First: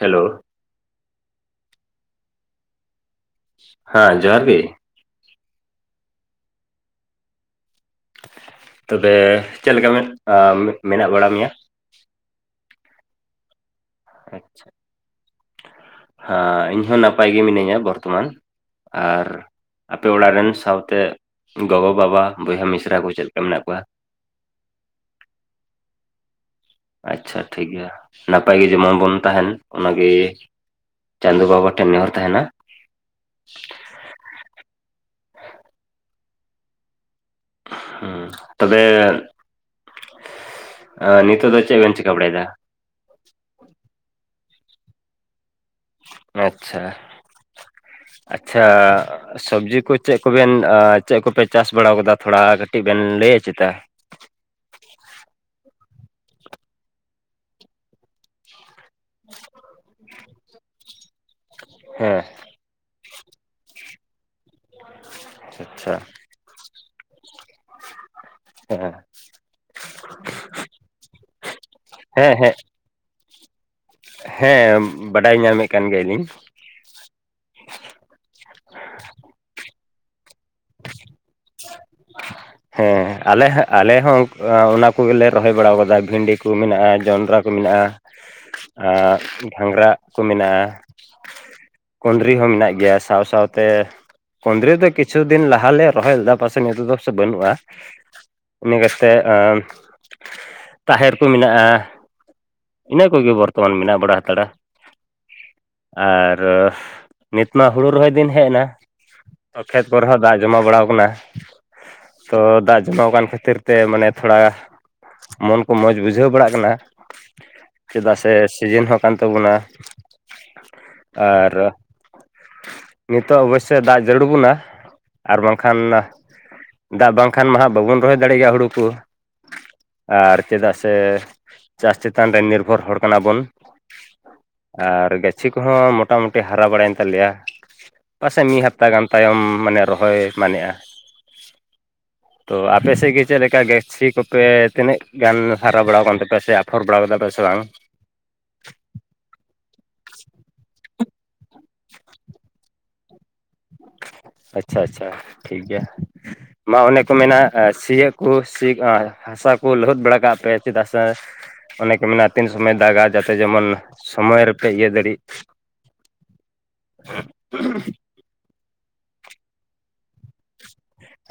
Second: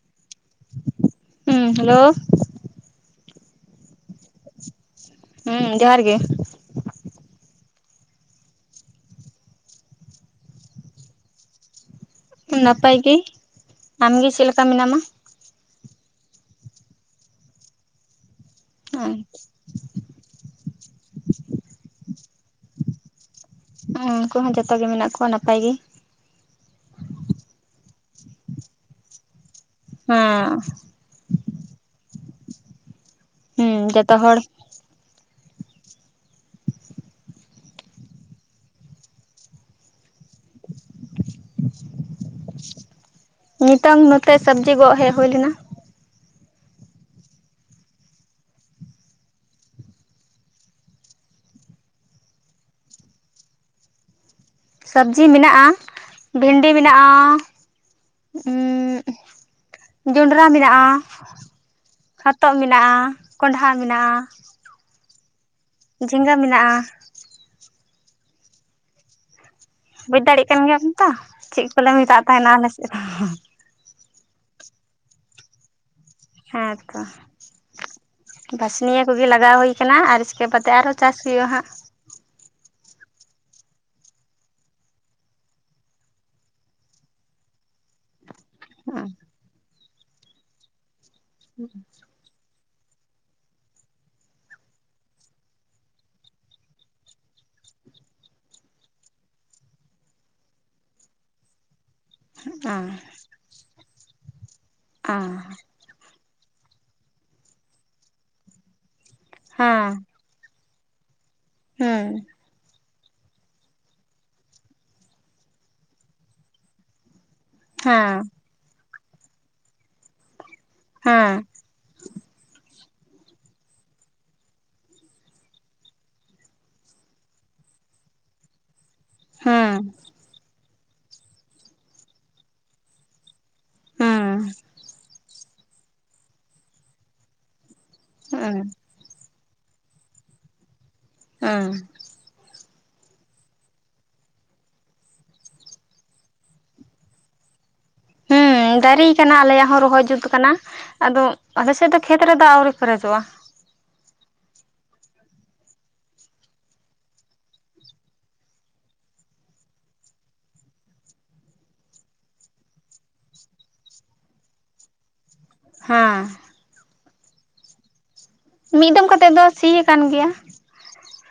Hello ᱦᱮᱸ hello ᱦᱮᱸ ᱡᱚᱦᱟᱨ ᱜᱮ ᱦᱮᱸ ᱡᱚᱦᱟᱨ ᱜᱮ ᱛᱚᱵᱮ ᱪᱮᱫ ᱞᱮᱠᱟ ᱢᱮᱱᱟᱜ ᱵᱟᱲᱟ ᱢᱮᱭᱟ ᱱᱟᱯᱟᱭ ᱜᱮ ᱟᱢ ᱜᱮᱮ ᱪᱮᱫ ᱞᱮᱠᱟ ᱟᱪᱪᱷᱟ, ᱢᱮᱱᱟᱢᱟ ᱦᱮᱸ ᱤᱧ ᱦᱚᱸ ᱱᱟᱯᱟᱭ ᱜᱮ ᱢᱤᱱᱟᱹᱧᱟ ᱵᱚᱨᱛᱚᱢᱟᱱ ᱦᱮᱸ ᱟᱨ ᱟᱯᱮ ᱚᱲᱟᱜ ᱨᱮᱱ ᱥᱟᱶᱛᱮ ᱜᱚᱜᱚ ᱵᱟᱵᱟ ᱵᱚᱭᱦᱟ ᱢᱤᱥᱨᱟ ᱠᱚ ᱪᱮᱫ ᱞᱮᱠᱟ ᱢᱮᱱᱟᱜ ᱠᱚᱣᱟ? ᱦᱮᱸ ᱩᱱᱠᱩ ᱦᱚᱸ ᱡᱚᱛᱚ ᱜᱮ ᱢᱮᱱᱟᱜ ᱠᱚᱣᱟ ᱱᱟᱯᱟᱭ ᱜᱮ ᱟᱪᱪᱷᱟ ᱴᱷᱤᱠᱜᱮᱭᱟ ᱱᱟᱯᱟᱭ ᱜᱮ ᱡᱮᱢᱚᱱ ᱵᱚᱱ ᱛᱟᱦᱮᱱ ᱚᱱᱟᱜᱮ ᱦᱮᱸ ᱪᱟᱸᱫ ᱵᱟᱵᱟ ᱴᱷᱮᱱ ᱱᱮᱦᱚᱨ ᱛᱟᱦᱮᱱᱟ ᱦᱮᱸ ᱡᱚᱛᱚ ᱦᱚᱲ ᱦᱮᱸ ᱛᱚᱵᱮ ᱱᱤᱛᱚᱜ ᱫᱚ ᱪᱮᱫ ᱵᱮᱱ ᱪᱤᱠᱟᱹ ᱵᱟᱲᱟᱭ ᱮᱫᱟ ᱱᱤᱛᱚᱝ ᱱᱚᱛᱮ ᱥᱚᱵᱡᱤ ᱜᱚᱜ ᱦᱮᱡ ᱦᱩᱭᱞᱱᱟ ᱟᱪᱪᱷᱟ ᱟᱪᱪᱷᱟ ᱥᱚᱵᱽᱡᱤ ᱠᱚ ᱪᱮᱫ ᱠᱚᱵᱮᱱ ᱪᱮᱫ ᱠᱚᱯᱮ ᱪᱟᱥ ᱵᱟᱲᱟ ᱟᱠᱟᱫᱟ ᱛᱷᱚᱲᱟ ᱠᱟᱹᱴᱤᱡ ᱵᱮᱱ [unintelligible] ᱞᱟᱹᱭ ᱪᱮᱫ ᱥᱚᱵᱽᱡᱤ ᱢᱮᱱᱟᱜᱼᱟ ᱵᱷᱮᱱᱰᱤ ᱢᱮᱱᱟᱜᱼᱟ ᱩᱸ ᱡᱚᱸᱰᱨᱟ ᱢᱮᱱᱟᱜᱼᱟ ᱦᱮᱸ ᱦᱚᱛᱚᱫ ᱢᱮᱱᱟᱜᱼᱟ ᱠᱚᱸᱰᱦᱷᱟ ᱢᱮᱱᱟᱜᱼᱟ ᱦ [inaudible] ᱡᱮᱸᱜᱟ ᱢᱮᱱᱟᱜᱼᱟ ᱦᱮᱸ ᱵᱩᱡ ᱫᱟᱲᱮᱭᱟᱜ ᱠᱟᱱ ᱜᱮᱭᱟᱵᱚᱱ ᱛᱚ ᱪᱮᱫ ᱠᱚᱞᱮ ᱢᱮᱛᱟᱜ ᱦᱮᱸ ᱛᱟᱦᱮᱱᱟ ᱟᱞᱮ ᱥᱮᱫ ᱦᱮᱸ ᱵᱟᱰᱟᱭ ᱧᱟᱢᱮᱫ ᱠᱟᱱ ᱜᱮᱭᱟᱞᱤᱧ ᱦᱮᱸᱛᱚ ᱵᱟᱷᱟᱥᱱᱤᱭᱟᱹ ᱠᱚᱜᱮ ᱞᱟᱜᱟᱣ ᱦᱩᱭᱩᱠᱟᱱᱟ ᱟᱨ ᱱᱤᱭᱟᱹ ᱠᱮᱛᱮ ᱟᱨᱚ ᱪᱟᱥ ᱦᱩᱭᱩᱷᱜᱼᱟ ᱦᱟᱸᱜ ᱦᱮᱸ ᱟᱞᱮ ᱦᱚᱸ ᱟᱞᱮ ᱟᱞᱮ ᱦᱚᱸ ᱟᱚᱱᱟ ᱠᱚᱜᱮᱞᱮ ᱨᱚᱦᱚᱭ ᱵᱟᱲᱟ ᱠᱟᱫᱟ ᱵᱷᱤᱱᱰᱤ ᱠᱚ ᱢᱮᱱᱟᱜᱼᱟ ᱡᱚᱱᱰᱨᱟ ᱠᱚ ᱢᱮᱱᱟᱜᱼᱟ [unintelligible] ᱦᱟᱸᱜ ᱟ ᱜᱷᱟᱸᱝᱜᱽᱨᱟ ᱠᱚ ᱢᱮᱱᱟᱜᱼᱟ ᱠᱩᱸᱫᱽᱨᱤ ᱦᱚᱸ ᱢᱮᱱᱟᱜ ᱜᱮᱭᱟ ᱜᱮᱭᱟ ᱥᱟᱶ ᱥᱟᱶᱛᱮ ᱠᱩᱸᱫᱽᱨᱤ ᱫᱚ ᱠᱤᱪᱷᱩ ᱠᱤᱪᱷᱩ ᱫᱤᱱ ᱞᱟᱦᱟᱟᱞᱮ ᱨᱚᱦᱚᱭ ᱞᱮᱫᱟ ᱯᱟᱥᱮ ᱱᱤᱛᱚᱜ ᱫᱚ ᱵᱟᱹᱱᱩᱜᱼᱟ ᱤᱱᱟᱹ ᱠᱟᱛᱮᱫ ᱛᱟᱦᱮᱨ ᱠᱚ ᱢᱮᱱᱟᱜᱼᱟ ᱦᱮᱸ ᱤᱱᱟᱹ ᱠᱚᱜᱮ ᱵᱚᱨᱛᱚᱢᱟᱱ ᱢᱮᱱᱟᱜ ᱵᱟᱲᱟ ᱦᱟᱛᱟᱲᱟ [unintelligible] [unintelligible] ᱱᱤᱛᱢᱟ ᱦᱩᱲᱩ ᱨᱚᱦᱚᱭ ᱫᱤᱱ ᱦᱮᱡ ᱮᱱᱟ᱾ [unintelligible] ᱫᱟᱜ ᱡᱚᱢᱟᱣ ᱵᱟᱲᱟᱣ ᱟᱠᱟᱱᱟ᱾ ᱦᱩᱸ᱾ ᱛᱚ [unintelligible] ᱠᱷᱟᱹᱛᱤᱨ ᱛᱮ ᱢᱟᱱᱮ ᱛᱷᱚᱲᱟ ᱢᱚᱱ ᱠᱚ ᱢᱚᱡᱽ ᱵᱩᱡᱷᱟᱹᱣ ᱵᱟᱲᱟᱜ ᱠᱟᱱᱟ᱾ ᱪᱮᱫᱟᱜ ᱦᱮᱸ ᱥᱮ ᱥᱤᱡᱟᱹᱱ ᱦᱚᱸ ᱠᱟᱱ ᱛᱟᱵᱚᱱᱟ᱾ ᱦᱮᱸ ᱟᱨ ᱱᱤᱛᱚᱜ ᱚᱵᱚᱥᱥᱚᱭ ᱫᱟᱜ ᱡᱟᱹᱨᱩᱲ ᱵᱚᱱᱟ᱾ ᱟᱨ ᱵᱟᱝᱠᱷᱟᱱ ᱫᱟᱜ ᱵᱟᱝᱠᱷᱟᱱ ᱢᱟ ᱦᱟᱸᱜ ᱵᱟᱵᱚᱱ ᱨᱚᱦᱚᱭ ᱫᱟᱲᱮᱭᱟᱜ ᱜᱮᱭᱟ ᱦᱩᱲᱩ ᱠᱚ᱾ ᱦᱮᱸ ᱟᱨ ᱪᱮᱫᱟᱜ ᱥᱮ ᱪᱟᱥ ᱪᱮᱛᱟᱱ ᱨᱮ ᱱᱤᱨᱵᱷᱚᱨ ᱦᱚᱲ ᱠᱟᱱᱟ ᱵᱚᱱ᱾ ᱦᱮᱸ ᱟᱨ ᱜᱟᱹᱪᱷᱤ ᱠᱚᱦᱚᱸ ᱢᱚᱴᱟᱢᱩᱴᱤ ᱦᱟᱨᱟ ᱵᱟᱲᱟᱭᱮᱱ ᱛᱟᱞᱮᱭᱟ᱾ ᱯᱟᱥᱮᱡ ᱦᱮᱸ ᱢᱤᱫ ᱦᱟᱯᱛᱟ ᱜᱟᱱ ᱛᱟᱭᱚᱢ ᱢᱟᱱᱮ ᱨᱚᱦᱚᱭ ᱢᱟᱱᱮᱜᱼᱟ᱾ ᱩᱸ᱾ [unintelligible] ᱪᱮᱫ ᱞᱮᱠᱟ ᱜᱟᱹᱪᱷᱤ ᱠᱚᱯᱮ ᱛᱤᱱᱟᱹᱜ ᱜᱟᱱ ᱦᱟᱨᱟ ᱵᱟᱲᱟᱣᱟᱱ ᱛᱟᱯᱮᱭᱟ ᱥᱮ ᱟᱯᱷᱚᱨ ᱵᱟᱲᱟ ᱠᱟᱫᱟ ᱯᱮ ᱥᱮ ᱵᱟᱝ? ᱦᱩᱸ ᱫᱟᱹᱨᱤ ᱠᱟᱱᱟ ᱟᱞᱮᱭᱟᱜ᱾ ᱦᱚ ᱨᱚᱦᱚᱭ ᱡᱩᱛ ᱟᱠᱟᱱᱟ ᱟᱫᱚ ᱟᱞᱮ ᱥᱮᱫ ᱫᱚ ᱠᱷᱮᱛ ᱨᱮ ᱫᱟᱜ ᱟᱹᱣᱨᱤ ᱯᱮᱨᱮᱡᱚᱜᱼᱟ᱾ [inaudible] ᱟᱪᱪᱷᱟ ᱟᱪᱪᱷᱟ ᱴᱷᱤᱠ ᱜᱮᱭᱟ᱾ ᱢᱟ ᱚᱱᱮ ᱠᱚ ᱢᱮᱱᱟᱜ, ᱟ ᱥᱤᱭᱟᱠᱚ ᱥᱤᱜ-ᱟ᱾ ᱥᱟᱨ ᱠᱚ ᱞᱚᱦᱚᱫ ᱵᱟᱲᱟ ᱠᱟᱜ ᱯᱮ ᱪᱮᱫᱟᱜ ᱥᱮ ᱚᱱᱮᱠᱚ ᱢᱮᱱᱟ ᱛᱤᱱ ᱥᱚᱢᱚᱭ ᱫᱟᱜᱟ ᱡᱟᱛᱮ ᱡᱮᱢᱚᱱ ᱥᱚᱢᱚᱭ ᱨᱮᱯᱮ ᱤᱭᱟᱹ ᱫᱟᱲᱤᱜ᱾ ᱦᱩᱸ᱾ [unintelligible] ᱢᱤᱫᱚᱢ ᱠᱟᱛᱮᱜ ᱫᱚ ᱥᱤᱭᱟ ᱟᱠᱟᱱ ᱜᱮᱭᱟ᱾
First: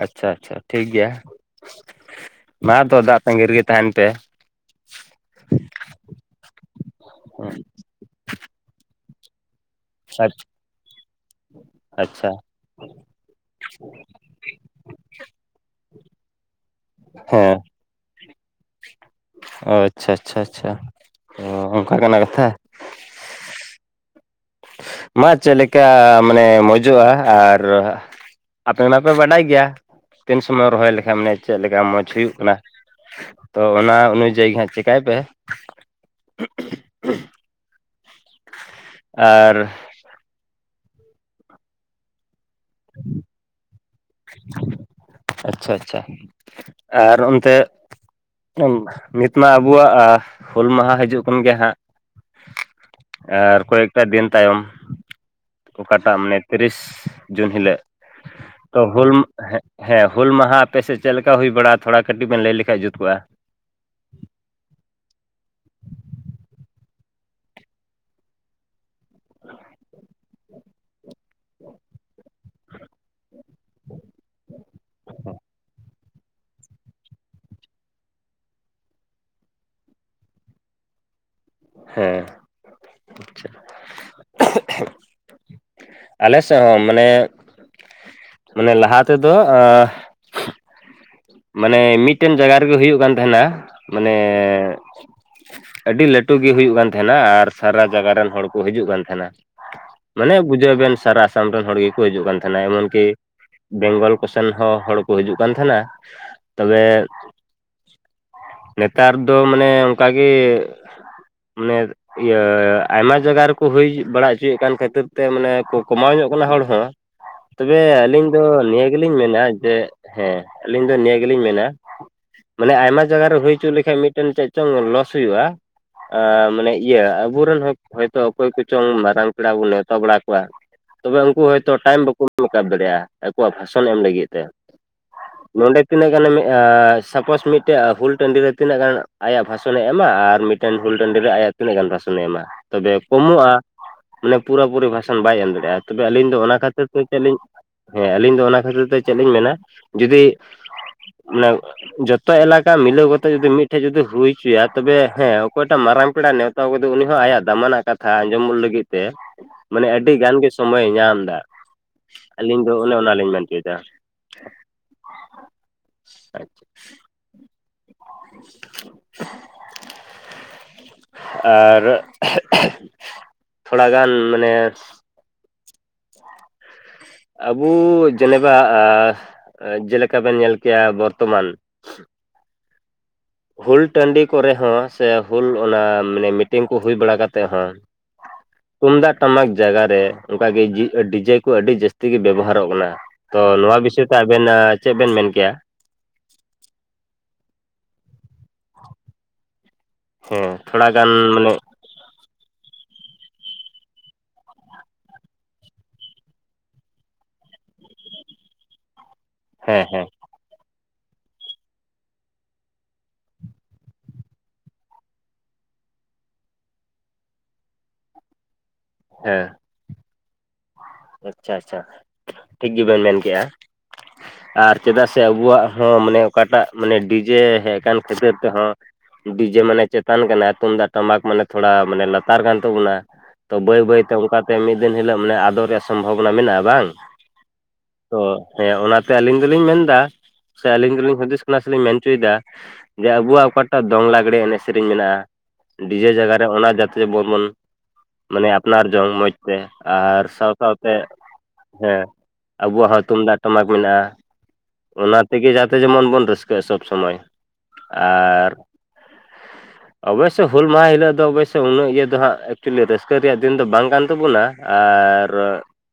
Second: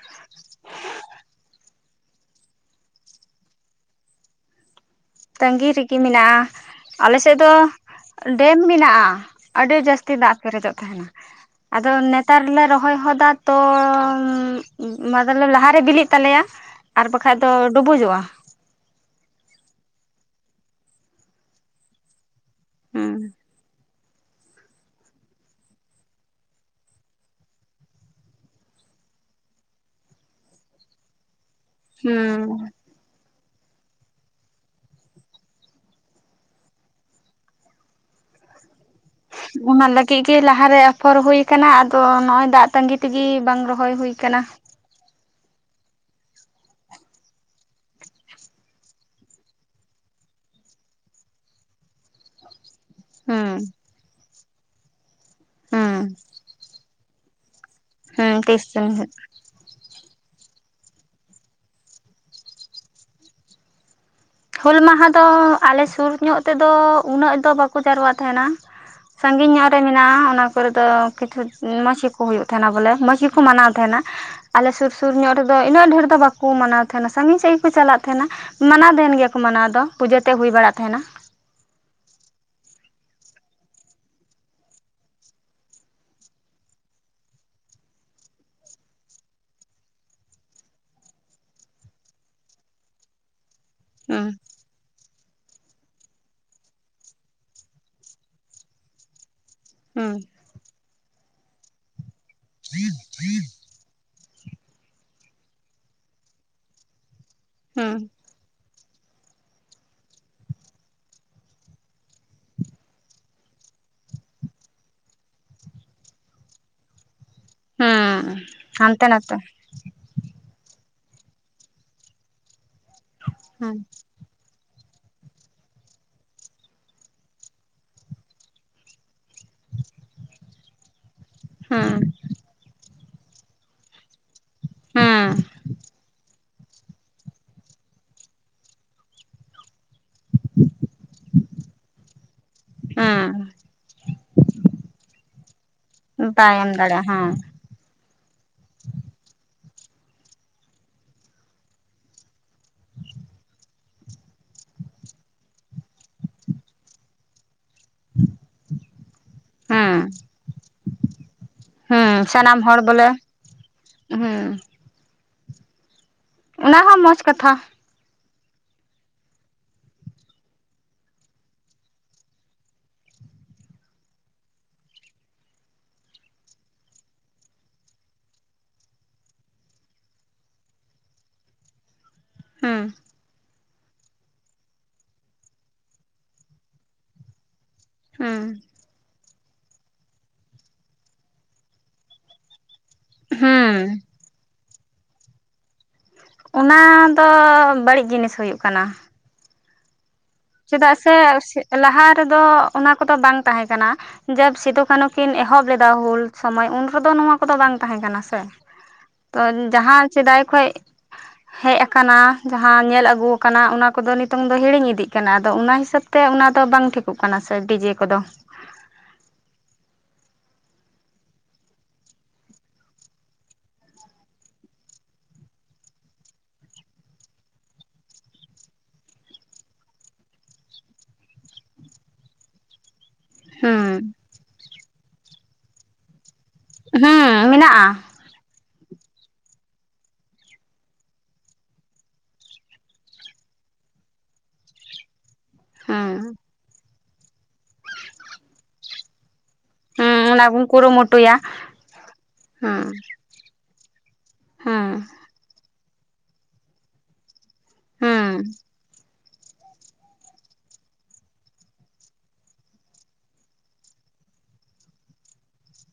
ᱟᱪᱪᱷᱟ ᱟᱪᱪᱷᱟ ᱴᱷᱤᱠ ᱜᱮᱭᱟ᱾ ᱢᱟ ᱛᱚ ᱫᱟᱜ ᱛᱟᱺᱜᱤ ᱨᱮᱜᱮ ᱛᱟᱦᱮᱱ ᱯᱮ᱾ ᱛᱟᱺᱜᱤ ᱨᱮᱜᱮ ᱢᱮᱱᱟᱜᱼᱟ᱾ ᱟᱞᱮ ᱥᱮᱫ ᱫᱚ ᱰᱮᱢ ᱢᱮᱱᱟᱜᱼᱟ᱾ ᱟᱹᱰᱤ ᱡᱟᱹᱥᱛᱤ ᱟᱪᱪᱷᱟ ᱦᱮᱸ ᱫᱟᱜ ᱯᱮᱨᱮᱡᱚᱜ ᱛᱟᱦᱮᱱᱟ ᱟᱫᱚ ᱱᱮᱛᱟᱨ ᱞᱮ ᱨᱚᱦᱚᱭ ᱦᱚᱫᱟ ᱛᱚᱻ [unintelligible] ᱞᱟᱦᱟᱨᱮ ᱵᱤᱞᱤᱜ ᱛᱟᱞᱮᱭᱟ ᱟᱨ ᱵᱟᱠᱷᱷᱟᱡ ᱫᱚ ᱰᱩᱵᱩᱡᱚᱜᱼᱟ᱾ ᱟᱻᱪᱷᱟ ᱪᱷᱟ ᱪᱷᱟ ᱩᱸ ᱚᱱᱠᱟ ᱠᱟᱱᱟ ᱠᱟᱛᱷᱟ᱾ ᱦᱩᱸ᱾ ᱢᱟ ᱪᱮᱫ ᱞᱮᱠᱟ ᱢᱟᱱᱮ ᱢᱚᱡᱚᱜᱼᱟ ᱟᱨ ᱟᱯᱮ ᱢᱟᱯᱮ ᱵᱟᱰᱟᱭ ᱜᱮᱭᱟ ᱛᱤᱱ ᱥᱚᱢᱚᱭ ᱨᱚᱦᱚᱭ ᱞᱮᱠᱷᱟᱱ ᱢᱟᱱᱮ ᱪᱮᱫ ᱞᱮᱠᱟ ᱢᱚᱡᱽ ᱦᱩᱭᱩᱜ ᱦᱩᱸ ᱠᱟᱱᱟ? ᱛᱚ ᱚᱱᱟ ᱚᱱᱤᱡᱟᱹᱭ ᱜᱮ ᱦᱟᱸᱜ ᱪᱮᱠᱟᱭ ᱯᱮ᱾ [unintelligible] ᱟᱨ ᱚᱱᱟ ᱞᱟᱹᱜᱤᱫ ᱜᱮ ᱞᱟᱦᱟᱨᱮ ᱟᱯᱷᱚᱨ ᱦᱩᱭ ᱠᱟᱱᱟ ᱟᱫᱚ ᱱᱚᱜᱼᱚᱭ ᱫᱟᱜ ᱛᱟᱺᱜᱤ ᱛᱮᱜᱮ ᱵᱟᱝ [unintelligible] ᱦᱚᱭ ᱦᱩᱭ ᱠᱟᱱᱟ᱾ ᱟᱪᱪᱷᱟ ᱟᱪᱪᱷᱟ ᱟᱨ ᱚᱱᱛᱮ [unintelligible] ᱱᱤᱛ ᱢᱟ ᱟᱵᱚᱣᱟᱜ ᱦᱩᱞ ᱢᱟᱦᱟ ᱦᱤᱡᱩᱜ ᱠᱟᱱ ᱜᱮ ᱦᱟᱸᱜ᱾ ᱦᱩᱸ ᱟᱨ ᱠᱚᱭᱮᱠᱴᱟ ᱫᱤᱱ ᱛᱟᱭᱚᱢ ᱦᱩᱸ ᱚᱠᱟᱴᱟᱜ ᱢᱟᱱᱮ ᱛᱤᱨᱤᱥ ᱡᱩᱱ ᱦᱤᱞᱟᱹᱜ᱾ ᱦᱩᱸ ᱛᱤᱥ ᱪᱚᱝ ᱦᱟᱸᱜ᱾ [unintelligible] ᱦᱩᱞ ᱢᱟᱦᱟ ᱟᱯᱮᱥᱮᱫ ᱪᱮᱫ ᱞᱮᱠᱟ ᱦᱩᱭ ᱵᱟᱲᱟᱜᱼᱟ? ᱛᱷᱚᱲᱟ ᱠᱟᱹᱴᱤᱡ ᱵᱮᱱ ᱞᱟᱹᱭ ᱞᱮᱠᱷᱟᱱ ᱡᱩᱛ ᱠᱚᱜᱼᱟ᱾ ᱦᱩᱞ ᱢᱟᱦᱟ ᱫᱚᱻ ᱟᱞᱮ ᱥᱩᱨ ᱧᱚᱜ ᱛᱮᱫᱚᱻ ᱩᱱᱟᱹᱜ ᱫᱚ ᱵᱟᱠᱚ ᱡᱟᱣᱨᱟᱜ ᱛᱟᱦᱮᱱᱟ᱾ ᱥᱟᱺᱜᱤᱧ ᱧᱚᱜ ᱨᱮ ᱢᱮᱱᱟᱜᱼᱟ᱾ ᱚᱱᱟ ᱠᱚᱨᱮ ᱫᱚ ᱠᱤᱪᱷᱩ ᱢᱚᱸᱡᱽ ᱜᱮᱠᱚ ᱦᱩᱭᱩᱜ ᱛᱟᱦᱮᱱᱟ᱾ ᱵᱚᱞᱮ ᱢᱚᱸᱡᱽ ᱜᱮᱠᱚ ᱢᱟᱱᱟᱣ [unintelligible] [unintelligible] ᱟᱞᱮ ᱥᱩᱨ ᱥᱩᱨ ᱧᱚᱜ ᱨᱮᱫᱚ ᱩᱱᱟᱹᱜ ᱰᱷᱮᱨ ᱫᱚ ᱵᱟᱠᱚ ᱢᱟᱱᱟᱣ ᱛᱟᱦᱮᱱᱟ᱾ ᱥᱟᱺᱜᱤᱧ ᱥᱟᱺᱜᱤᱧ ᱠᱚ ᱪᱟᱞᱟᱜ ᱛᱟᱦᱮᱸᱱᱟ᱾ ᱢᱟᱱᱟᱣ [unintelligible] ᱠᱚ ᱢᱟᱱᱟᱣ ᱫᱚ ᱯᱩᱡᱟᱹ ᱛᱮᱫ ᱦᱩᱭ ᱵᱟᱲᱟᱜ ᱛᱟᱦᱮᱱᱟ᱾ ᱦᱮᱸ᱾ [unintelligible] ᱟᱞᱮ ᱥᱮᱫ ᱦᱚᱸ ᱢᱟᱱᱮ ᱢᱟᱱᱮ ᱞᱟᱦᱟ ᱛᱮᱫᱚ ᱟᱻ [unintelligible] ᱢᱟᱱᱮ ᱢᱤᱫᱴᱮᱱ ᱡᱟᱜᱟ ᱨᱮᱜᱮ ᱦᱩᱭᱩᱜ ᱠᱟᱱ ᱛᱟᱦᱮᱱᱟ᱾ ᱢᱟᱱᱮᱻ ᱦᱩᱸ ᱟᱹᱰᱤ ᱞᱟᱹᱴᱩ ᱜᱮ ᱦᱩᱭᱩᱜ ᱠᱟᱱ ᱛᱟᱦᱮᱱᱟ ᱟᱨ ᱥᱟᱨᱟ ᱡᱟᱜᱟ ᱨᱮᱱ ᱦᱚᱲ ᱠᱚ ᱦᱤᱡᱩᱜ ᱠᱟᱱ ᱛᱟᱦᱮᱱᱟ᱾ ᱦᱩᱸ ᱢᱟᱱᱮ ᱵᱩᱡᱷᱟᱹᱣ ᱵᱮᱱ ᱥᱟᱨᱟ ᱟᱥᱟᱢ ᱨᱮᱱ ᱦᱚᱲ ᱜᱮᱠᱚ ᱦᱤᱡᱩᱜ ᱠᱟᱱ ᱛᱟᱦᱮᱱᱟ᱾ ᱮᱢᱚᱱᱠᱤ ᱵᱮᱝᱜᱚᱞ ᱠᱚ ᱥᱮᱱ ᱦᱚᱸ ᱦᱚᱲ ᱠᱚ ᱦᱤᱡᱩᱜ ᱠᱟᱱ ᱛᱟᱦᱮᱱᱟ ᱛᱚᱵᱮ ᱦᱮᱸ ᱱᱮᱛᱟᱨ ᱫᱚ ᱢᱟᱱᱮ ᱚᱱᱠᱟᱜᱮ ᱢᱟᱱᱮ ᱤᱭᱟᱹ ᱟᱭᱢᱟ ᱡᱟᱭᱜᱟ ᱨᱮᱠᱚ ᱦᱩᱭ ᱵᱟᱲᱟ ᱦᱚᱪᱚᱭᱮᱫ ᱠᱟᱱ ᱠᱷᱟᱹᱛᱤᱨ ᱛᱮ ᱢᱟᱱᱮ ᱠᱚ ᱠᱚᱢᱟᱣ ᱦᱚᱲ ᱦᱚᱸ ᱛᱚᱵᱮ ᱦᱩᱸ ᱟᱹᱞᱤᱧ ᱫᱚ ᱱᱤᱭᱟᱹ ᱦᱟᱱᱛᱮ ᱜᱮᱞᱤᱧ ᱱᱟᱛᱮ ᱢᱮᱱᱟ ᱡᱮ ᱦᱮᱸ ᱟᱹᱞᱤᱧ ᱫᱚ ᱱᱤᱭᱟᱹ ᱜᱮᱞᱤᱧ ᱢᱮᱱᱟ ᱢᱟᱱᱮ ᱟᱭᱢᱟ ᱡᱟᱭᱜᱟ ᱨᱮ ᱦᱩᱭ ᱦᱚᱪᱚ ᱦᱩᱸ ᱞᱮᱠᱷᱟᱡ ᱢᱤᱫᱴᱮᱱ ᱪᱮᱫ ᱪᱚᱝ ᱞᱚᱥ ᱦᱩᱭᱩᱜᱼᱟ ᱢᱟᱱᱮ ᱤᱭᱟᱹ ᱟᱵᱚᱨᱮᱱ ᱦᱚᱭᱛᱳ ᱚᱠᱚᱭ ᱠᱚᱪᱚᱝ ᱢᱟᱨᱟᱝ ᱯᱮᱲᱟ ᱵᱚᱱ ᱱᱮᱣᱛᱟ ᱵᱟᱲᱟ ᱠᱚᱣᱟ ᱛᱚᱵᱮ ᱩᱱᱠᱩ ᱦᱚᱭᱛᱚ ᱦᱩᱸ ᱴᱟᱭᱤᱢ ᱵᱟᱠᱚ ᱢᱮᱠᱟᱯ ᱫᱟᱲᱮᱭᱟᱜᱼᱟ ᱟᱠᱚᱣᱟᱜ ᱵᱷᱟᱥᱚᱱ ᱮᱢ ᱞᱟᱹᱜᱤᱫ ᱦᱩᱸ [unintelligible] ᱛᱤᱱᱟᱹᱜ ᱜᱟᱱᱮ ᱥᱟᱯᱳᱥ ᱢᱤᱫᱴᱮᱡ ᱦᱩᱞ ᱴᱟᱺᱰᱤ ᱨᱮ ᱛᱤᱱᱟᱹᱜ ᱜᱟᱱ ᱟᱭᱟᱜ ᱵᱷᱟᱥᱚᱱᱮ ᱮᱢᱟ ᱟᱨ ᱢᱤᱫᱴᱮᱱ ᱦᱩᱞ ᱴᱟᱺᱰᱤ ᱨᱮ ᱟᱭᱟᱜ ᱛᱤᱱᱟ. ᱜ ᱜᱟᱱ ᱵᱷᱟᱥᱚᱱᱮ ᱮᱢᱟ ᱛᱚᱵᱮ ᱦᱮᱸ ᱠᱚᱢᱚᱜ ᱟ ᱢᱟᱱᱮ ᱯᱩᱨᱟᱹ ᱯᱩᱨᱤ ᱵᱷᱟᱥᱚᱱ ᱵᱟᱭ ᱮᱢ ᱫᱟᱲᱮᱭᱟᱜᱼᱟ ᱛᱚᱵᱮ ᱟᱹᱞᱤᱧ ᱫᱚ ᱵᱟᱭ ᱚᱱᱟ ᱮᱢ ᱠᱷᱟᱹᱛᱤᱨ ᱫᱟᱲᱮᱭᱟᱜᱼᱟ ᱛᱮ ᱪᱮᱫ ᱦᱮᱸ ᱞᱤᱧ ᱦᱮᱸ ᱟᱹᱞᱤᱧ ᱫᱚ ᱚᱱᱟ ᱠᱷᱟᱹᱛᱤᱨ ᱛᱮ ᱪᱮᱫ ᱞᱤᱧ ᱢᱮᱱᱟ [unintelligible] ᱢᱟᱱᱮ ᱡᱚᱛᱚ ᱮᱞᱟᱠᱟ ᱢᱤᱞᱟᱹᱣ ᱠᱟᱛᱮᱜ ᱡᱩᱫᱤ ᱢᱤᱫᱴᱷᱮᱡ ᱡᱩᱫᱤ ᱦᱩᱭ ᱦᱚᱪᱚᱭᱟ ᱛᱚᱵᱮ ᱦᱮᱸ ᱚᱠᱚᱭᱴᱟᱜ ᱢᱟᱨᱟᱝ ᱯᱮᱲᱟ ᱱᱮᱶᱛᱟ ᱠᱟᱫᱮ ᱩᱱᱤ ᱦᱚᱸ ᱟᱭᱟᱜ ᱫᱟᱢᱟᱱᱟᱜ ᱠᱟᱛᱷᱟ ᱟᱸᱡᱚᱢᱚᱜ ᱞᱟᱹᱜᱤᱫ ᱛᱮ ᱢᱟᱱᱮ ᱦᱮᱸ ᱟᱹᱰᱤ ᱜᱟᱱ ᱜᱮ ᱥᱚᱢᱚᱭ ᱮ ᱧᱟᱢ ᱫᱟ ᱦᱮᱸ ᱥᱟᱱᱟᱢ ᱟᱹᱞᱤᱧ ᱫᱚ ᱦᱚᱲ ᱚᱱᱮ ᱵᱚᱞᱮ ᱚᱱᱟᱞᱤᱧ ᱢᱮᱱ ᱦᱚᱪᱚᱭ ᱫᱟ ᱦᱮᱸ ᱚᱱᱟ ᱦᱚᱸ ᱢᱚᱸᱡᱽ ᱠᱟᱛᱷᱟ [inaudible] ᱟᱨ ᱦᱮᱜ ᱦᱮᱜ ᱛᱷᱚᱲᱟᱜᱟᱱ ᱢᱟᱱᱮ [inaudible] ᱟᱵᱚ ᱡᱮᱞᱮᱠᱟ ᱮ ᱡᱮᱞᱮᱠᱟ ᱵᱮᱱ ᱧᱮᱞ ᱠᱮᱭᱟ ᱵᱚᱨᱛᱚᱢᱟᱱ ᱦᱩᱸ ᱦᱩᱞ ᱴᱟᱺᱰᱤ ᱠᱚᱨᱮ ᱦᱚᱸ ᱥᱮ ᱦᱩᱞ ᱚᱱᱟ ᱢᱟᱱᱮ ᱢᱤᱴᱤᱝ ᱠᱚ ᱦᱩᱭ ᱵᱟᱲᱟ ᱠᱟᱛᱮᱫ ᱦᱚᱸ ᱦᱩᱸ ᱛᱩᱢᱫᱟᱜ ᱴᱟᱢᱟᱠ ᱡᱟᱭᱜᱟᱨ ᱨᱮ ᱚᱱᱠᱟᱜ ᱜᱮ ᱡᱤ ᱰᱤᱡᱮ ᱠᱚ ᱟᱹᱰᱤ ᱡᱟᱹᱥᱛᱤ ᱜᱮ ᱵᱮᱵᱚᱦᱟᱨᱚᱜ ᱠᱟᱱᱟ ᱛᱚ ᱦᱮᱸ ᱱᱚᱣᱟ ᱵᱤᱥᱚᱭ ᱛᱮ ᱟᱵᱮᱱ ᱪᱮᱫ ᱵᱮᱱ ᱢᱮᱱ ᱠᱮᱭᱟ ᱚᱱᱟ ᱫᱚ ᱵᱟᱹᱲᱤᱡ ᱡᱤᱱᱤᱥ ᱦᱩᱭᱩᱜ ᱠᱟᱱᱟ ᱦᱮᱸ ᱛᱷᱚᱲᱟ ᱪᱮᱫᱟᱜ ᱜᱟᱱ ᱥᱮ ᱢᱟᱱᱮ ᱥᱮ ᱞᱟᱦᱟ ᱨᱮᱫᱚ ᱚᱱᱟ ᱠᱚᱫᱚ ᱵᱟᱝ ᱛᱟᱦᱮᱸ ᱠᱟᱱᱟ ᱡᱟᱵ ᱥᱤᱫᱩᱠᱟᱱᱩ ᱠᱤᱱ ᱮᱦᱚᱵ ᱞᱮᱫᱟ ᱦᱩᱞ ᱥᱚᱢᱚᱭ ᱩᱱ ᱦᱚᱵᱚ ᱱᱚᱣᱟ ᱠᱚᱫᱚ ᱵᱟᱝ ᱛᱟᱦᱮᱸ ᱠᱟᱱᱟ ᱥᱮ [inaudible] ᱛᱚ ᱡᱟᱦᱟᱸ ᱦᱮᱸ ᱥᱮᱫᱟᱭ ᱠᱷᱚᱡ ᱦᱮᱡ ᱟᱠᱟᱱᱟ ᱡᱟᱦᱟᱸ ᱧᱮᱞ ᱟ. ᱜᱩ ᱟᱠᱟᱱᱟ ᱚᱱᱟ ᱠᱚᱫᱚ ᱱᱤᱛᱚᱝ ᱫᱚ ᱦᱤᱲᱤᱧ ᱤᱫᱤᱜ ᱠᱟᱱᱟ ᱟᱫᱚ ᱚᱱᱟ ᱦᱤᱥᱟᱹᱵ ᱛᱮ ᱚᱱᱟ ᱫᱚ ᱵᱟᱝ ᱴᱷᱤᱠᱚᱜ ᱠᱟᱱᱟ ᱥᱮ ᱰᱤᱡᱮ ᱠᱚᱫᱚ ᱦᱮᱸ ᱟᱪᱪᱷᱟ ᱟᱪᱪᱷᱟ ᱴᱷᱤᱠ ᱜᱮᱵᱮᱱ ᱢᱮᱱ ᱠᱮᱜᱼᱟ ᱟᱨ ᱪᱮᱫᱟᱜ ᱥᱮ ᱟᱵᱚᱣᱟᱜ ᱦᱚᱸ ᱢᱟᱱᱮ ᱚᱠᱟᱴᱟᱜ ᱢᱟᱱᱮ ᱰᱤᱡᱮ ᱦᱮᱡ ᱟᱠᱟᱱ ᱠᱷᱟᱹᱛᱤᱨ ᱛᱮᱦᱚᱸ ᱰᱤᱡᱮ ᱢᱟᱱᱮ ᱪᱮᱛᱟᱱ ᱠᱟᱱᱟ ᱛᱩᱢᱫᱟᱜ ᱴᱟᱢᱟᱠ ᱢᱟᱱᱮ ᱛᱷᱚᱲᱟ ᱢᱟᱱᱮ ᱞᱟᱛᱟᱨ ᱠᱟᱱ ᱛᱟᱵᱚᱱᱟ ᱛᱚ ᱵᱟᱹᱭ ᱦᱮᱸ ᱵᱟᱹᱭᱛᱮ ᱚᱱᱠᱟᱛᱮ ᱢᱤᱫ ᱫᱤᱱ ᱦᱤᱞᱳᱜ ᱢᱟᱱᱮ ᱟᱫᱚᱜ ᱨᱮᱭᱟᱜ ᱥᱚᱢᱵᱷᱚᱵᱚᱱᱟ ᱢᱮᱱᱟᱜᱼᱟ ᱵᱟᱝ ᱦᱮᱸ ᱢᱮᱱᱟᱜᱼᱟ ᱛᱚ ᱦᱮᱸ ᱚᱱᱟᱛᱮ ᱟᱹᱞᱤᱧ ᱫᱚᱞᱤᱧ ᱢᱮᱱᱫᱟ ᱥᱮ ᱟᱹᱞᱤᱧ ᱫᱚᱞᱤᱧ ᱦᱩᱫᱤᱥ ᱠᱟᱱᱟ ᱥᱮᱞᱤᱧ ᱢᱮᱱ ᱦᱚᱪᱚᱭᱮᱫᱟ ᱡᱮ ᱟᱵᱚᱣᱟᱜ ᱚᱠᱟᱴᱟᱜ ᱫᱚᱝ ᱞᱟᱜᱽᱲᱮ ᱮᱱᱮᱡ ᱥᱮᱨᱮᱧ ᱢᱮᱱᱟᱜᱼᱟ ᱰᱤᱡᱮ ᱡᱟᱭᱜᱟ ᱦᱮᱸ ᱨᱮ ᱚᱱᱟ ᱡᱟᱛᱮᱵᱚᱱ ᱵᱚᱱ ᱢᱟᱱᱮ ᱟᱯᱱᱟᱨ ᱡᱚᱝ ᱢᱚᱡᱽ ᱟᱨ ᱦᱮᱸ ᱚᱱᱟ ᱥᱟᱶ ᱵᱚᱱ ᱥᱟᱶᱛᱮ ᱠᱩᱨᱩᱢᱩᱴᱩᱭᱟ ᱦᱮᱸ ᱦᱮᱸ ᱟᱵᱚᱣᱟᱜ ᱦᱚᱸ ᱛᱩᱢᱫᱟᱜ ᱴᱟᱢᱟᱠ ᱢᱮᱱᱟᱜᱼᱟ ᱦᱮᱸ ᱚᱱᱟ ᱛᱮᱜᱮ ᱡᱟᱛᱮ ᱡᱮᱢᱚᱱ ᱵᱚᱱ ᱨᱟᱹᱥᱠᱟᱹᱜᱼᱟ ᱥᱚᱵᱽ ᱥᱚᱢᱚᱭ ᱦᱮᱸ ᱟᱨ ᱚᱵᱚᱥᱥᱳᱭ ᱦᱩᱞ ᱢᱟᱦᱟ ᱦᱤᱞᱳᱜ ᱫᱚ ᱚᱵᱚᱥᱳ ᱩᱱᱟᱹᱜ ᱤᱭᱟᱹ ᱫᱚ ᱦᱟᱸᱜ ᱮᱠᱪᱩᱭᱮᱞᱤ ᱨᱟᱹᱥᱠᱟᱹ ᱨᱮᱭᱟᱜ ᱫᱤᱱ ᱫᱚ ᱵᱟᱝ ᱠᱟᱱ ᱛᱟᱵᱚᱱᱟ ᱟᱨ ᱟᱨ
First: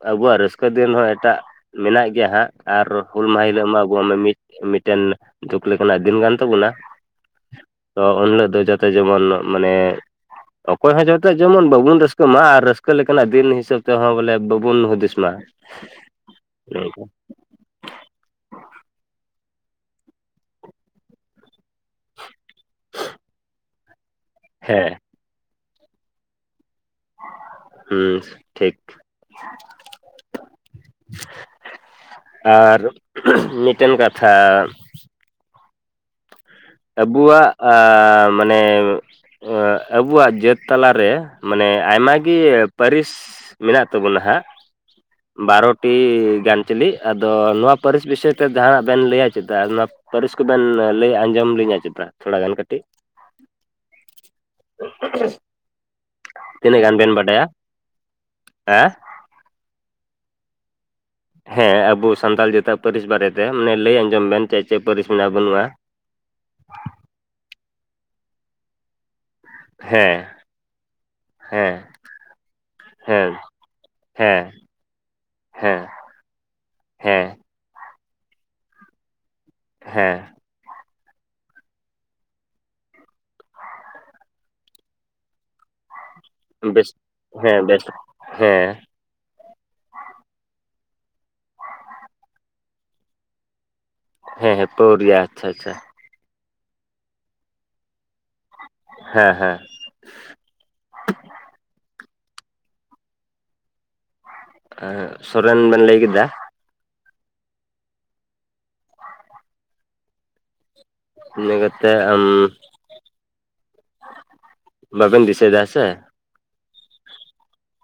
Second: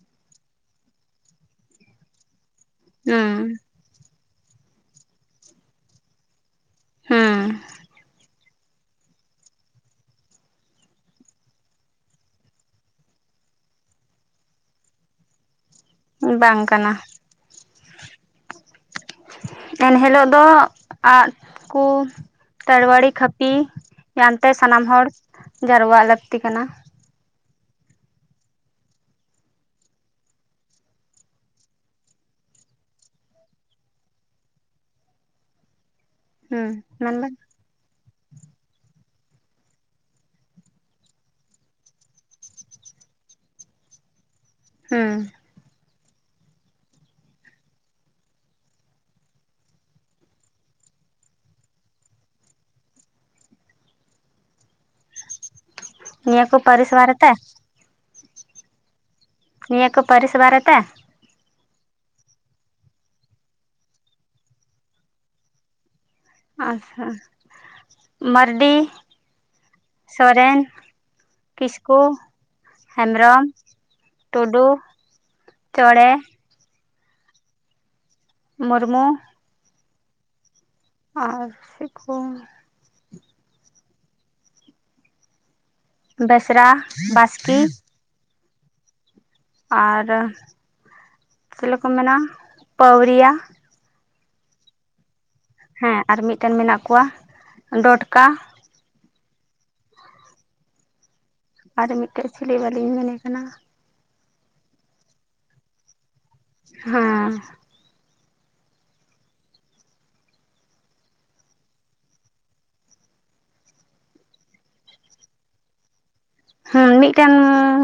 ᱟᱵᱚᱣᱟᱜ ᱨᱟᱹᱥᱠᱟᱹ ᱫᱤᱱ ᱦᱚᱸ ᱮᱴᱟᱜ ᱢᱮᱱᱟᱜ ᱜᱮᱭᱟ ᱦᱟᱸᱜ ᱟᱨ ᱦᱩᱞ ᱦᱮᱸ ᱢᱟᱦᱟ ᱦᱤᱞᱳᱜ ᱢᱟ ᱟᱵᱚᱣᱟᱜ ᱢᱤᱫ ᱢᱤᱫᱴᱮᱱ ᱫᱩᱠ ᱞᱮᱠᱟᱱᱟᱜ ᱫᱤᱱ ᱠᱟᱱ ᱛᱟᱵᱚᱱᱟ ᱦᱮᱸ ᱛᱚ ᱩᱱᱦᱤᱞᱳ ᱫᱚ ᱡᱟᱛᱮ ᱡᱮᱢᱚᱱ ᱢᱟᱱᱮ ᱚᱠᱚᱭ ᱦᱚᱸ ᱡᱚᱛᱚ ᱡᱮᱢᱚᱱ ᱵᱟᱵᱚᱱ ᱨᱟᱹᱥᱠᱟᱹ ᱢᱟ ᱟᱨ ᱨᱟᱹᱥᱠᱟᱹ ᱞᱮᱠᱟᱱᱟᱜ ᱫᱤᱱ ᱦᱤᱥᱟᱹᱵ ᱛᱮᱦᱚᱸ ᱵᱚᱞᱮ ᱵᱟᱵᱚᱱ ᱦᱩᱫᱤᱥ ᱢᱟ᱾ ᱵᱟᱝ ᱠᱟᱱᱟ᱾ ᱮᱱᱦᱤᱞᱳᱜ ᱫᱚ ᱟᱜ ᱠᱚ ᱛᱟᱲᱣᱟᱲᱤ ᱠᱷᱟᱹᱯᱤ ᱮᱟᱱᱛᱮ ᱥᱟᱱᱟᱢ ᱦᱮᱸ ᱦᱚᱲ ᱡᱟᱨᱣᱟᱜ ᱞᱟᱹᱠᱛᱤ ᱠᱟᱱᱟ᱾ ᱦᱩᱸ ᱴᱷᱤᱠ᱾ ᱟᱨ ᱢᱤᱫᱴᱮᱱ ᱠᱟᱛᱷᱟ ᱦᱮᱸ ᱢᱮᱱᱵᱮᱱ ᱟᱵᱚᱣᱟᱜ ᱢᱟᱱᱮ ᱟᱵᱩᱣᱟᱜ ᱡᱟᱹᱛ ᱛᱟᱞᱟᱨᱮ ᱢᱟᱱᱮ ᱟᱭᱢᱟ ᱜᱮ ᱯᱟᱹᱨᱤᱥ ᱢᱮᱱᱟᱜ ᱛᱟᱵᱚᱱᱟ ᱦᱟᱜ ᱦᱮᱸ ᱴᱤ ᱜᱟᱱ ᱪᱟᱞᱤ ᱟᱫᱚ ᱱᱚᱣᱟ ᱯᱟᱹᱨᱤᱥ ᱵᱤᱥᱚᱭ ᱛᱮ ᱡᱟᱦᱟᱱᱟᱜ ᱵᱮᱱ ᱞᱟᱹᱭᱟ ᱪᱮᱫᱟ ᱱᱚᱣᱟ ᱯᱟᱹᱨᱤᱥ ᱠᱚᱵᱮᱱ ᱞᱟᱹᱭ ᱟᱸᱡᱚᱢ [unintelligible] ᱛᱷᱚᱲᱟ ᱜᱟᱱ ᱠᱟᱹᱴᱤᱡ ᱱᱤᱭᱟᱹ ᱠᱚ ᱛᱤᱱᱟᱹᱜ ᱯᱟᱹᱨᱤᱥ ᱜᱟᱱ ᱵᱮᱱ ᱵᱟᱨᱮ ᱛᱮ ᱵᱟᱰᱟᱭᱟ ᱦᱮᱸ ᱱᱤᱭᱟᱹ ᱠᱚ ᱯᱟᱹᱨᱤᱥ ᱵᱟᱨᱮ ᱛᱮ ᱦᱮᱸ ᱟᱵᱚ ᱥᱟᱱᱛᱟᱞ ᱡᱟᱹᱛᱟᱹ ᱯᱟᱹᱨᱤᱥ ᱵᱟᱨᱮᱛᱮ ᱢᱟᱱᱮ ᱞᱟᱹᱭ ᱟᱸᱡᱚᱢ ᱵᱮᱱ ᱪᱮᱫ ᱪᱮᱫ ᱯᱟᱹᱨᱤᱥ ᱢᱮᱱᱟᱜ ᱵᱟᱹᱱᱩᱜᱼᱟ᱾ ᱟᱪᱪᱷᱟ ᱢᱟᱨᱰᱤ ᱦᱮᱸ ᱥᱚᱨᱮᱱ ᱦᱮᱸ ᱠᱤᱥᱠᱩ ᱦᱮᱸ ᱦᱮᱢᱵᱨᱚᱢ ᱦᱮᱸ ᱴᱩᱰᱩ ᱦᱮᱸ ᱪᱚᱬᱮ ᱦᱮᱸ ᱢᱩᱨᱢᱩ ᱦᱮᱸ ᱟᱨ ᱪᱮᱫ ᱠᱚ ᱵᱮᱥᱨᱟ ᱵᱮᱥ ᱦᱮᱸ ᱵᱟᱥᱠᱮ ᱵᱮᱥ ᱦᱮᱸ ᱟᱨ ᱪᱮᱫ ᱠᱚ ᱢᱮᱱᱟ ᱯᱟᱹᱣᱨᱤᱭᱟ ᱦᱮᱸ ᱦᱮᱸ ᱯᱳᱣᱨᱤᱭᱟ ᱜᱮ ᱦᱮᱸ ᱟᱨ ᱢᱤᱫᱴᱮᱱ ᱢᱮᱱᱟᱜ ᱠᱚᱣᱟ ᱰᱚᱴᱠᱟ ᱦᱮᱸ ᱦᱮᱸ ᱟᱨ ᱢᱤᱫᱴᱮᱡ ᱪᱤᱞᱤ ᱵᱟᱞᱤᱧ ᱢᱮᱱᱮ ᱠᱟᱱᱟ ᱥᱚᱨᱮᱱ ᱵᱮᱱ ᱞᱟᱹᱭ ᱠᱮᱫᱟ ᱦᱮᱸ ᱤᱱᱟ ᱠᱟᱛᱮ ᱧᱩᱸ ᱵᱟᱵᱮᱱ ᱫᱤᱥᱟᱹᱭ ᱫᱟ ᱥᱮ? ᱦᱮᱸ ᱢᱤᱫᱴᱮᱱ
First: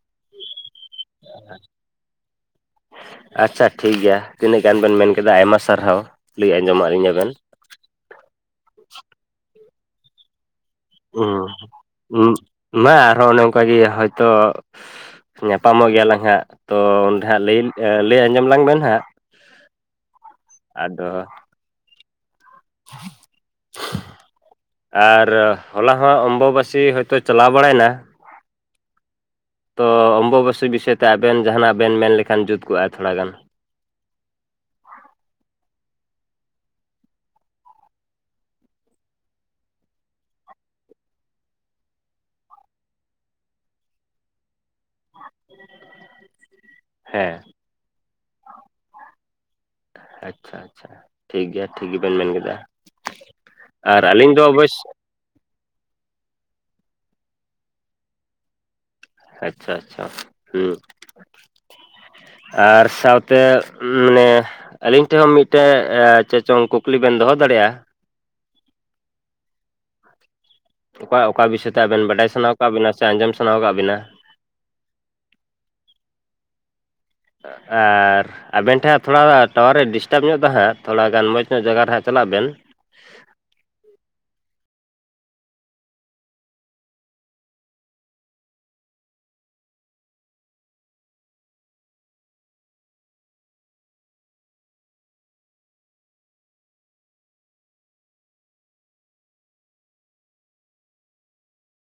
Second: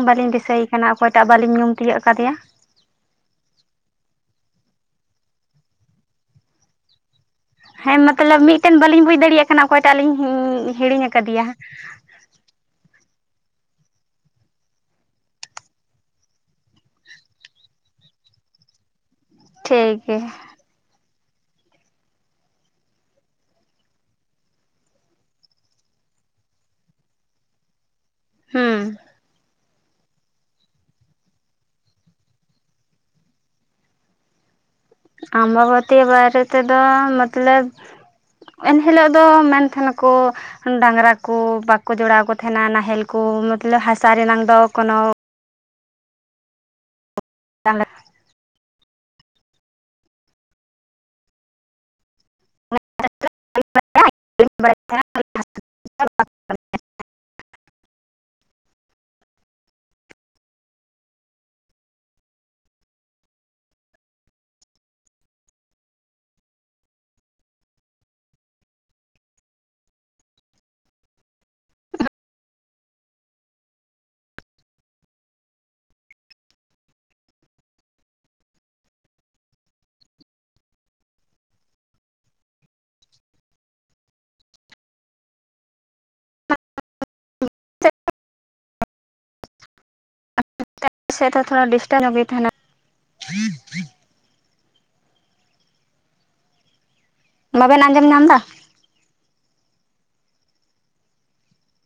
ᱵᱟᱹᱞᱤᱧ ᱫᱤᱥᱟᱹᱭᱮ ᱠᱟᱱᱟ ᱚᱠᱚᱭᱴᱟᱜ ᱵᱟᱹᱞᱤᱧ ᱧᱩᱢ ᱛᱤᱭᱳᱜ ᱠᱟᱫᱮᱭᱟ᱾ ᱟᱪᱪᱷᱟ ᱴᱷᱤᱠ ᱜᱮᱭᱟ ᱛᱤᱱᱟᱹᱜ ᱜᱟᱱ ᱵᱮᱱ ᱢᱮᱱ ᱠᱮᱫᱟ ᱟᱭᱢᱟ ᱥᱟᱨᱦᱟᱣ ᱞᱟᱹᱭ ᱟᱸᱡᱚᱢᱟᱫ ᱞᱤᱧᱟ ᱵᱮᱱ᱾ ᱦᱮᱸ ᱢᱚᱛᱞᱚᱵ ᱢᱤᱫᱴᱮᱱ ᱵᱟᱹᱞᱤᱧ ᱵᱩᱡ ᱫᱟᱲᱮᱭᱟᱜ ᱠᱟᱱᱟ ᱚᱠᱚᱭᱴᱟᱜ ᱞᱤᱧ ᱦᱤᱲᱤᱧ ᱟᱠᱟᱫᱮᱭᱟ ᱦᱮᱸ ᱢᱟ ᱟᱨᱦᱚᱸ ᱚᱱᱮ ᱚᱱᱠᱟᱜᱮ ᱦᱚᱭᱛᱳ ᱧᱟᱯᱟᱢᱚᱜ ᱜᱮᱭᱟᱞᱟᱝ ᱦᱟᱸᱜ ᱛᱚ ᱚᱸᱰᱮ ᱦᱟᱸᱜ ᱞᱟᱹᱭ ᱞᱟᱹᱭ ᱟᱸᱡᱚᱢ ᱞᱟᱝ ᱵᱮᱱ ᱦᱟᱸᱜ ᱴᱷᱤᱠ ᱜᱮᱭᱟ᱾ ᱟᱫᱚ [inaudible] ᱟᱨ ᱦᱚᱞᱟ ᱦᱚᱸ ᱚᱢᱵᱵᱟᱹᱥᱤ ᱦᱚᱭᱛᱳ ᱪᱟᱞᱟᱣ ᱵᱟᱲᱟᱭᱮᱱᱟ ᱦᱮᱸ ᱛᱚ ᱚᱢᱵᱳᱵᱟᱹᱥᱤ ᱵᱤᱥᱚᱭ ᱛᱮ ᱟᱵᱮᱱ ᱡᱟᱦᱟᱱᱟᱜ ᱵᱮᱱ ᱢᱮᱱ ᱞᱮᱠᱷᱟᱱ ᱡᱩᱛ ᱠᱚᱜᱼᱼᱟ ᱛᱷᱚᱲᱟ ᱜᱟᱱ? [inaudible] ᱵᱷᱟᱨᱚᱛᱤ ᱵᱟᱨᱮ ᱛ ᱫᱚ ᱢᱚᱛᱞᱚᱵ ᱮᱱᱦᱤᱞᱳᱜ ᱫᱚ ᱢᱮᱱ ᱛᱟᱦᱮᱱᱟᱠᱚ ᱰᱟᱝᱨᱟ ᱠᱚ ᱵᱟᱠᱚ ᱡᱚᱲᱟᱣ ᱠᱚ ᱛᱟᱦᱮᱱᱟ ᱱᱟᱦᱮᱞ ᱠᱚ ᱢᱚᱛᱞᱚᱵ ᱦᱟᱥᱟ ᱨᱮᱱᱟᱝ ᱫᱚ ᱠᱳᱱᱳ ᱦᱮᱸ ᱟᱪᱪᱷᱟ, ᱟᱪᱪᱷᱟ ᱴᱷᱤᱠᱜᱮᱭᱟ ᱴᱷᱤᱠ ᱜᱮᱵᱮᱱ ᱢᱮᱱ ᱠᱮᱫᱟ᱾ ᱟᱨ ᱟᱹᱞᱤᱧ ᱫᱚ ᱚᱵᱚᱥᱚᱭ [inaudible] ᱟᱪᱪᱷᱟ, ᱟᱪᱪᱷᱟ ᱦᱩᱸ᱾ ᱟᱨ ᱥᱟᱶᱛᱮ ᱢᱟᱱᱮ ᱟᱹᱞᱤᱧ ᱴᱷᱮᱱ ᱦᱚᱸ ᱢᱤᱫᱴᱮᱱ ᱪᱮᱪᱚᱝ ᱠᱩᱠᱞᱤ ᱵᱮᱱ ᱫᱚᱦᱚ ᱫᱟᱲᱮᱭᱟᱜᱼᱟ᱾ ᱚᱠᱟ ᱚᱠᱟ ᱵᱤᱥᱚᱭ ᱛᱮ ᱟᱵᱮᱱ ᱵᱟᱰᱟᱭ ᱥᱟᱱᱟ ᱟᱠᱟᱟᱜ ᱵᱤᱱᱟ ᱥᱮ ᱟᱸᱡᱚᱢ ᱥᱟᱱᱟ ᱟᱠᱟᱫ ᱵᱤᱱᱟ ᱚ ᱟᱨ ᱟᱵᱮᱱ ᱴᱷᱮᱱ ᱛᱷᱚᱲᱟ ᱴᱟᱣᱟᱨᱮ ᱰᱤᱥᱴᱟᱵᱽ ᱧᱚᱜ ᱮ ᱦᱟᱸᱜ ᱛᱷᱚᱲᱟ ᱜᱟᱱ ᱢᱚᱡᱽ ᱧᱚᱜ ᱡᱟᱭᱜᱟ ᱨᱮ ᱦᱟᱸᱜ ᱪᱟᱞᱟᱜ ᱵᱮᱱ ᱦ [inaudible] ᱥᱮᱫ ᱦᱚᱸ ᱛᱷᱚᱲᱟ ᱰᱤᱥᱴᱟᱵᱽ ᱜᱮ ᱛᱟᱦᱮᱱᱟ ᱵᱟᱵᱮᱱ ᱟᱸᱡᱚᱢ ᱧᱟᱢ ᱮᱫᱟ᱾